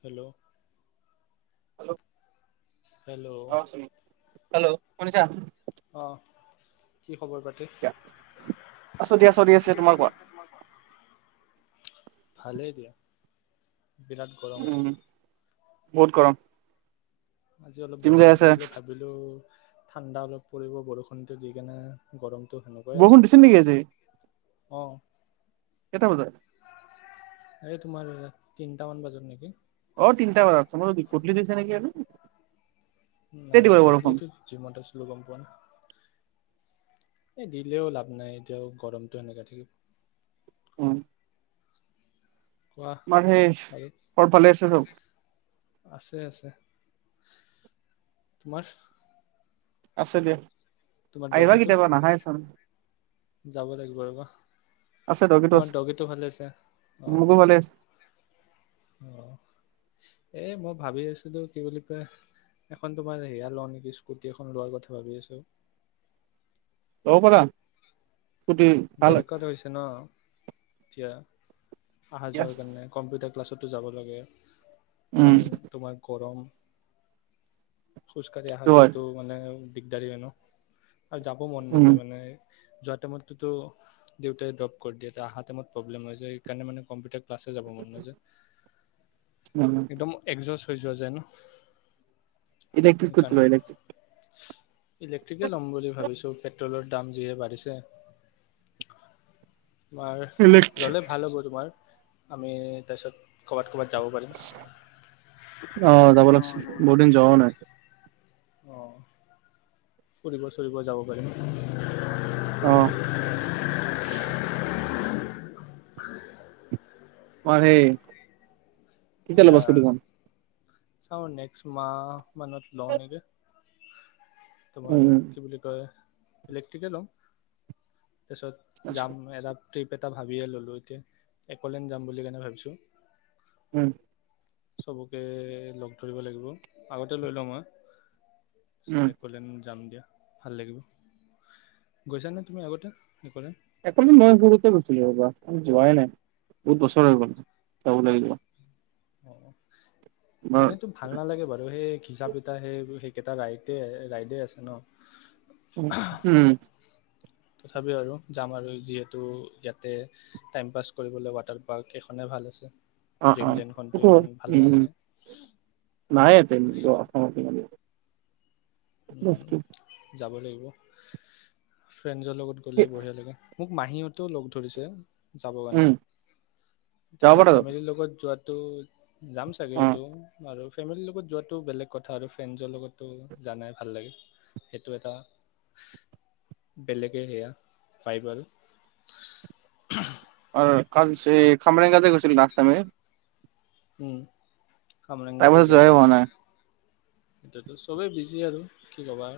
Hello hello অ' hello hello শুনিছা? অ' কি খবৰ পাতি? আছো দিয়া চলি আছে তোমাৰ কোৱা? ভালেই দিয়া। বিৰাট গৰম। উম বহুত গৰম আজি অলপ জিম যাই বৰষুণটো আছে দিলে ভাবিলো ঠাণ্ডা অলপ পৰিব বৰষুণতে দি কিনে গৰম টো সেনেকাই আছ বৰষুণ দিছিল নেকি আজি অ' কেইটা বজাত? এই তোমাৰ দ তিনটামান বাজাত নেকি! অ' তিনিটা বজাতছে মই গধূলি দিছে নেকি আৰু তেতিয়া নাই- দিব নাই বৰষুণ গধূিলেতো জিমত আছিল গম পোৱা নাই। এ দিলেও লাভ নাই এতিয়াও গৰমতটো সেনেকা থাকিব। হয়। কোৱা তোমাৰ সেই আৰু ঘৰ ভালে আছে চব আছে আছে তোমাৰ আছে দিয়া তোমাৰ আহিবা ডগীটো কেতিয়াবা নাহাইচোন যাব লাগিব ৰবা আছে আছে। তোমাৰ ডগীটো ভালে আছে অ মোকো ভালে আছে অ এ মই ভাবি আছিলো কি বুলি কয় এখন তোমাৰ হেয়া লওঁ নেকি স্কুটি এখন লোৱাৰ কথা ভাবি আছো লব পাৰা স্কুটি ভাল হয় দৰকাৰ হৈছে ন এতিয়া অহা‌ য়েছ। যোৱাৰ কাৰণে কম্পিউটাৰ ক্লাছতো যাব লাগে। উম মান তোমাৰ গৰম খোজ কাঢ়ি অহা সেইটো হয় যোৱাাতো মানে দিগদাৰি হয় ন আৰু যাব মন উম নাযায় মানে এ যোৱা টাইমত সেইতোতো দেউতাই দপ কৰি দিয়ে অহা টাইমত প্ৰব্লেম হৈ যায় এইকাৰণে মানে কম্পিউটাৰ ক্লাছে যাব ম নাযোৱা একদম একজাষ্ট্ৰ থৈ যোৱা জনো এতিয়া ইকলক্তিছ কত যোৱা এলাইচি ইলেক্ট্ৰিকে ল'ম বুলি ভাবিছোঁ পেট্ৰলৰ দাম যিহে বাঢ়িছে তোমাৰ ইলেক্ট্ৰিক ল'লে ভাল হ'ব তোমাৰ আমি তাৰপিছত ক'বাত ক'বাত আহ যাব লাগিছিল বহুত দিন যোৱাও নাই অ ফুৰিব চুৰিব যাব পাৰিম অহ মাৰেই কেতিয়া লবা স্কুটিখন চাও নেক্স মাহ মানত লও নেকি উম তোমাৰ উম কি বুলি কয় ইলেক্ট্ৰিকে লম তাৰপিছত আচ্ছা যাম [unintelligible] এটা ট্ৰিপ এটা ভাবিয়ে ল'লোঁ এতিয়া একলেন যাম বুলি কেনে ভাবিছোঁ উম চবকে লগ ধৰিব লাগিব আগতে লৈ লওঁ উম, মই এক'লেণ্ড যাম দিয়া ভাল লাগিব গৈছানে তুমি আগতে এক'লেণ্ড এক'লেণ্ড মই সৰুতে গৈছিলো ৰবা আৰু যোৱাই নাই বহুত বছৰ হৈ গল যাব লাগিব অ [inaudible] তোমাৰ এনেইতো ভাল নালাগে বাৰু সেই ঘিচা পিতা সেই একেটা ৰাইতে ৰাইডে আছে ন উম তথাপি আৰু যাম আৰু যিহেতু ইয়াতে টাইম পাছ কৰিবলৈ ৱাটাৰ পাৰ্ক এখনে ভাল আছে অ', ড্ৰিমলেণ্ডখন [unintelligible] উম নাই [unintelligible] সেইটো কাৰণে [unintelligible] বছ উম, ঠিক [unintelligible] যাব লাগিব ফ্ৰেণ্ডজৰ লগত গ'লে কি- বঢ়িয়া লাগে মোক মাহী হতেঁও লগ ধৰিছে যাব কাৰণে উম, যাব এতিয়া পাৰা যাব। ফেমিলিৰ লগত যোৱাত ত যাম চাগে অ'। এইটো আৰু ফেমিলিৰ লগত যোৱা টো বেলেগ কথা আৰু ফ্ৰেণ্ডছৰ লগত টো জানাই ভাল লাগে সেইটো এটা বেলেগে সেয়া পাই বাৰু কালছে খামাৰং গ যে গৈছিল লাষ্ট টাইমে হম তাৰ কমৰংগাতে পাছত যোৱাই জলাছ হোৱা নাই, সেটোয়েটো চবেই বিজি আৰু কি কবা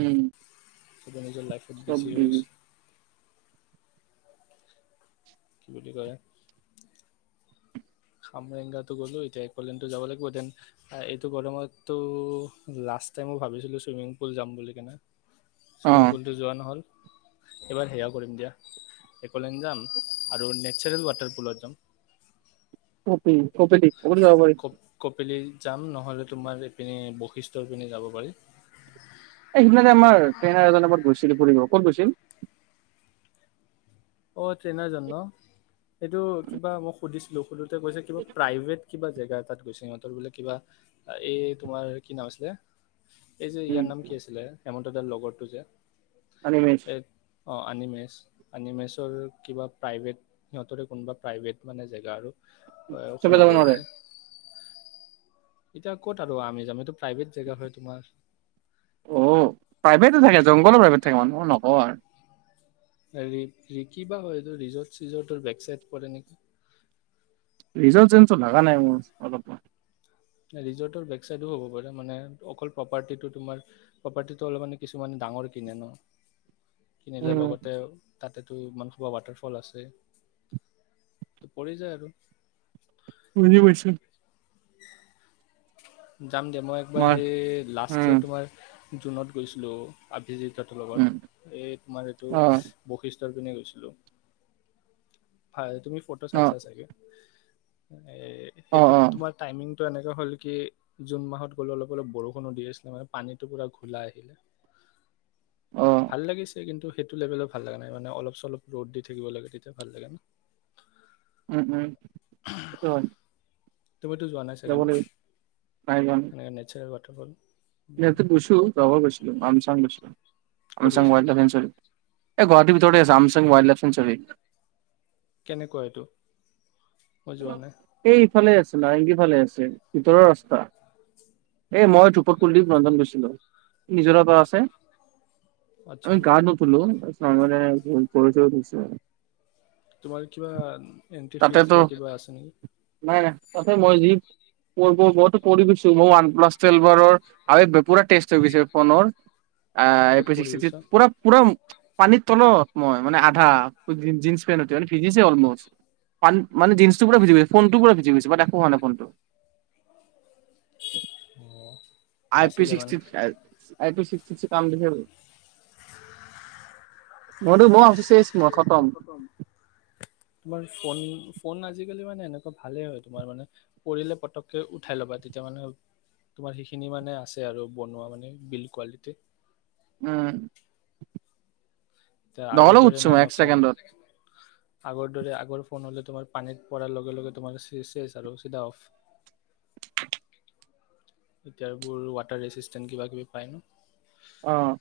উম। নিজৰ লাইফত বিজি হৈছে। কি বুলি কয়? খামৰেংগাটো গ'লো এতিয়া একলেন্দটো যাব লাগিব দেন এইটো গৰমতো লাষ্ট টাইমো ভাবিছিলো চুইমিং পুল যাম বুলি কেনে ছুইমিং অ', পুলটো যোৱা নহ'ল এইবাৰ সেয়া কৰিম দিয়া একলেনদ যাম আৰু নেচাৰেল ৱাটাৰপুলত যাম উম কঁপে তি ক কপিলি। যাম নহ'লে তোমাৰ এইপিনে বৈশিষ্ঠৰ পিনে যাব পাৰি এই সিদিনাে আমাৰ ট্ৰেইনাৰ এজন গৈছে। কত গৈছিল? অ ট্ৰেইনাৰ জন ন সেইটো কিবা মই সুধিছিলো সুধ কৈছে কিবা প্ৰাইভেট কিবা জেগা তাত গৈছে সিহঁতৰ বোলে কিবা এই তোমাৰ কি নাম আছিলে এইজে উম, ইয়াৰ নাম কি আছিলে হেমন্ত দাদাৰ লগতটো যে। আনিমেছ অ আনিমেছ আনিমেছ। সিহঁতৰ কিবা প্ৰাইভেট সিহঁতৰে কোনোবা প্ৰাইভেট মানে জেগা আৰু চবে যাব সোণাপুৰৰ নোৱাৰে, পিনে। এতিয়া ক'ত আৰু আমি যাম? এইটো প্ৰাইভেট জেগা হয় তোমাৰ অহ। প্ৰাইভেটে থাকে, জংঘলৰ প্ৰাইভেট থাকে মানুহৰ নহয় আৰু হেৰি কি বা হয় এইটো ৰিজৰ্ট চিজৰ্টৰ বেক চাইট পৰে নেকি? ৰিজৰ্ট চিজৰ্ট যেন লগা নাই মোৰ অলপমান। ৰিজৰ্টৰ বেকচাইডো হ'ব পাৰে মানে অকল প্ৰপাৰ্টিটো তোমাৰ প্ৰপাৰ্টিটো অলপ মানে কিছুমানে ডাঙৰ কিনে ন! কিনিলে উম, লগতে আৰু তাতেতো ইমান সোপা ৱাটাৰফল আছে ত পৰি যায় আৰু বুজি পাইছো যাম দে মই একবাৰ এই লাষ্ট উম, ইয়েৰ তোমাৰ জুনত গৈছিলোঁ। আত ভিজিটৰতো উম, লগত, এই তোমাৰ এইটো অ', বৈশিষ্ট ষ্টৰ পিনে গৈছিলোঁ। হয় তুমি ফ'টো অ', চাইছা চাগে এ অ', সেইটোত অ', তোমাৰ টাইমিং টো এনেকা হ'ল কি জুন মাহত গ'লো অলপ অলপ বৰষুণো দি আছিলে মানে পানীটো পুৰা ঘোলা আহিলে অ', ভাল লাগিছে কিন্তু সেইটো লেভেলত ভাল লগা নাই মানে অলপ চলপ ৰ'দ দি থাকিব লাগে তেতিয়া ভাল লাগে ন উম উম সেইটো হয় তুমিতো যোৱা নাই চাগে যাব ন লাগিব সেনেকে নেচাৰেল ৱাটাৰ ফুটবল মে ইয়াতে বচু বাবা বইচল আম চান বছিলিলো ক'ত আমচং গৈছিলা ৱাইল্ড লাইফ চেনচুৰী এই গুৱাহাটীৰ ভিতৰতে আছে আমচং ৱাইল্ড লাইফ চেনচুৰী কেনেকুৱা এইটো মই যোৱা নাই এই ইফালে আছে। নাৰেংগীৰ ফালে আছে ভিতৰৰ ৰাস্তা এ মই ধূপত কুলদ্বীপ ৰঞ্জন গৈছিলো নিজৰা পাৰ আছে। আচ্ছা আমি গা নুধুলু [inaudible] তোমাৰ কিবা এন্ট্ৰি তাতে ফিজ তো বা কিবা আছে নেকি? নাই নাই তাতে মই যি পৰিব পৰি গৈছো প্লাছ টেম্পাৰৰ আৰু পুৰা টেষ্ট হৈ গৈছে ফোনৰ ক'ত এপি চিংচটি পঢ়িছা থ্ৰি পুৰা পুৰা পানীৰ তলত মই মানে আধা জিন্চ পেণ্টটো সতি মানে ভিজিছে অলমষ্টান মানে জিনন্টো পুৰা ভিজি গৈছে ফোনটো পুৰা ভিজি গৈছে বাট একো হোৱা নাই ফোনটো অঁ বাচিলে আইপিছিক্সটি মানে আইপিছিক্সটি কাম দিছে মইতো বৰ অপশেচ মথতম তোমাৰ [inaudible] ফোন ফোন আজিকালি মানে এনেকুৱা ভালেই হয় তোমাৰ মানে পৰিলে পতককৈ উঠাই ল'বা তেতিয়া মানে তোমাৰ সেইখিনি মানে আছে আৰু বনোৱা মানে বিল্ড কোৱালিটি উ'ম দহলে আগৰ দৰে উঠছো নাই মই ন এক ফোন ছেকেণ্ডত আগৰ দৰে আগৰ ফোন হ'লে তোমাৰ পানীত পৰাৰ লগে লগে তোমাৰ চেচ আৰু চিধা অফ এতিয়াৰোৰ ৱাটাৰ ৰেচিষ্টেন কিবা কিবি পায় অ',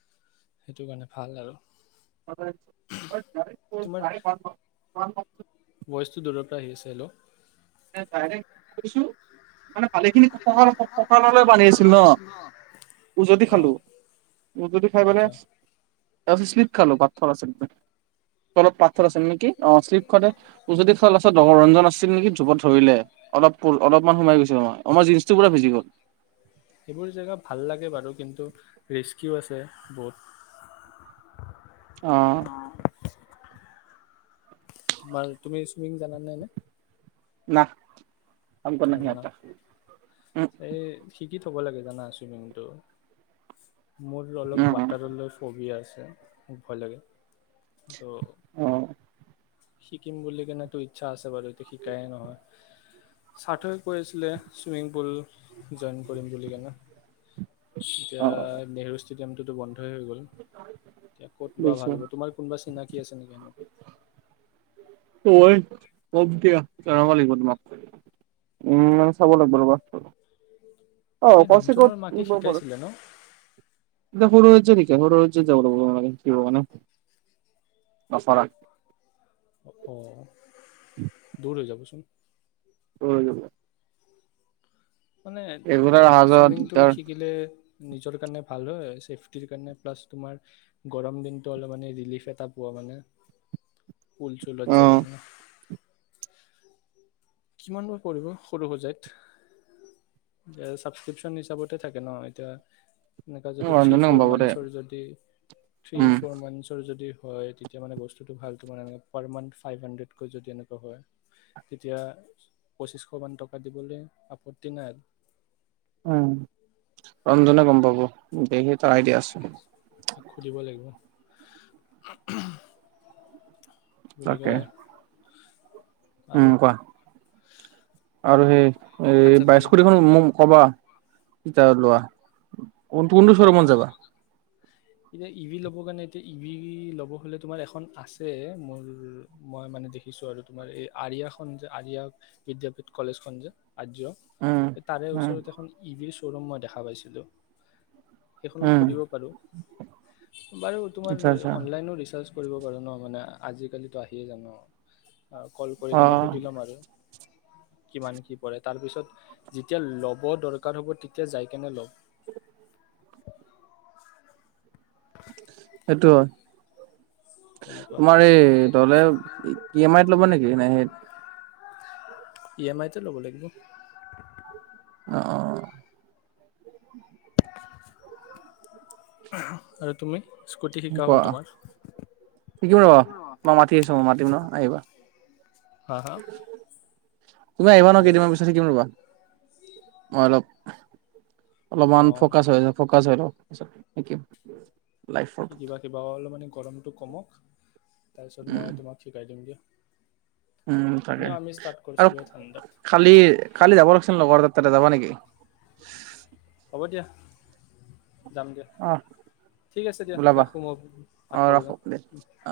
সেইটো কাৰণে ভাল আৰু চ তোমাৰ [unintelligible] [unintelligible] ভইচটো দূৰৰ পৰা আহি আছে হেল্ল' তাই কৈছো মানে শালিখিনিকলৈ [unintelligible] পানী আছিল ন উজুতি অ খালোঁ উজুতি খাই পেলাই আচ্ছা ভৰি স্লিপ খালো পাথৰ আছিল তলত পাথৰ আছিল নেকি অঁ চিল্লিপ খাওতে উজুতি খাওঁতে ৰঞ্জন আছিল নেকি জোপত ধৰিলে অলপ অলপমান সোমাই গৈছিলই আমাৰ জিনৰ্চ পুৰা ভিজি গ'ল সেইবোৰ জেগাত ভাল লাগে বাৰু কিন্তু ৰিস্কিও আছে বহুত অঁহ তোমাৰ তুমি চুইমিং জানা নাই ন নাহ সাম কৌ নাহি আটা উম এই শিকি থ'ব লাগে জানা চুইমিংটো মোৰ অলপ উম ৱাটাৰ লৈ ফৰ্বিয়া আছে খুব ভয় লাগে উম ত শিকিম বুলি কিনে টো ইচ্ছা আছে বাৰু শিকায়েই নহয় ছাথয়েও কৈ কৰিছিলে ছুইমিং পুল জইন কৰিম বুলি কেনে অ অ এতিয়া নেহেৰু গেমটো টো বন্ধ হেৰি হৈ গ'ল ক'ত লোৱা বুজিছো ভাল হ'ব তোমাৰ কোনবা ন [unintelligible] কি আছে নেকি এনেকুৱা [unintelligible] দিয়া জনাব লাগিব তোমাক উম চাব লাগিব ৰ'বা অ অঁ এই কছে কত ৰঞ্জনৰ মাকে শিকাইছিলে ন দেখোন [unintelligible] কে স যাব ল কিহৰ কাৰণে অঁফাৰা [unintelligible] অঁ দূৰ হৈ যাব [inaudible] [inaudible] অঁ [inaudible] মানে অহা যোৱা চুইমিংটো দিগদাৰ শিকিলে নিজৰ কাৰণে ভাল হয় ছেফটিৰ কাৰণে প্লাছ তোমাৰ গৰম দিনটো অলপ মানে ৰিলিফ এটা পোৱা মানে পুল অ চুলত যাই কিনে কিমানবোৰ পৰিব সৰু সুজাইত ছাবস্ক্ৰিপশ্যন হিচাপতে থাকে ন এতিয়া এনেকুৱা যদি থ্ৰী ৰঞ্জনে গম ফ'ৰ পাব দে মানছৰ যদি থ্ৰী উম ফ'ৰ মানছৰ যদি হয় তেতিয়া মানে বস্তুটো ভালটো মানে পাৰ মান্থ ফাইভ হাণ্ড্ৰেডকৈ যদি এনেকুৱা হয় তেতিয়া পঁচিছশমান টকা দিবলৈ আপত্তি নাই উম ৰন্জনে গম পাব কৰাই দিয়াচোন ঘুৰিব [unintelligible] কি বুলি তাকে কয় আৰু উম কোৱা আৰু সেই ভাত এই চাত বাই খালা স্কুটি খন মোক নকবা কিতাপ ওলোৱা কোন কোনটো অ অ শ্বৰোমত যাবা এতিয়া ই ভ ল'বৰ কাৰণে এতিয়া ই ভ ল'ব হলে তোমাৰ এখন আছে মোৰ মই মানে দেখিছো আৰু তোমাৰ এই আৰিয়াখন যে আৰিয়া বিদ্যাপীঠ কলেজখন যে আৰ্য উম তাৰে উম ওচৰত এখন ঈদ [unintelligible] শ্বৰোম মই দেখা পাইছিলোঁ সেইখনতো উম কৰিব পাৰো বাৰু তোমাৰ আচ্ছা আচ্ছা অনলাইনৰ ৰিচাৰ্জটো কৰিব পাৰোঁ ন মানে আজিকালিতো আহিয়ে যাব কল কৰি অ কেনে সুধি লম আৰু কিমান কি পৰে তাৰপিছত যেতিয়া ল'ব দৰকাৰ হ'ব তেতিয়া যাই কেনে ল'ম [inaudible] সেইটো হয় তেনেকুৱা তোমাৰ এই তলে ই এম আইত ল'বা নেকি ন সেইত ই এম আইটে ল'বলে লাগিব অ অ আৰু তুমি স্কুটি শিকা কোৱা হ'ল তোমাৰ শিকিম ৰব মই মাতি আছো মই মাতিম ন আহিবা হা হা অ [inaudible] তুমি আহিবা ন হেল্ল' কেইদিনমান পিছত শিকিম ৰ'বা মই অলপ অলপমান অঁ ফকাচ হৈ য ফকাচ হৈ লওক থেংকিউ কিবা কিবা অলপ মানে গৰমটো কমক তাৰপিছত উম মই তোমাক শিকাই দিম দেই উম তাকে আৰু কৰিছিলোঁ এই ঠাণ্ডাত খালি খালি যাব লাগিছিল লগৰ ত তাতে যাবা নেকি হ'ব দিয়া যাম দিয়া অ ঠিক আছে দিয়া ওলাবা ৰাখোঁ মই ভাত অ খাব ৰাখো যাওঁ দে অ।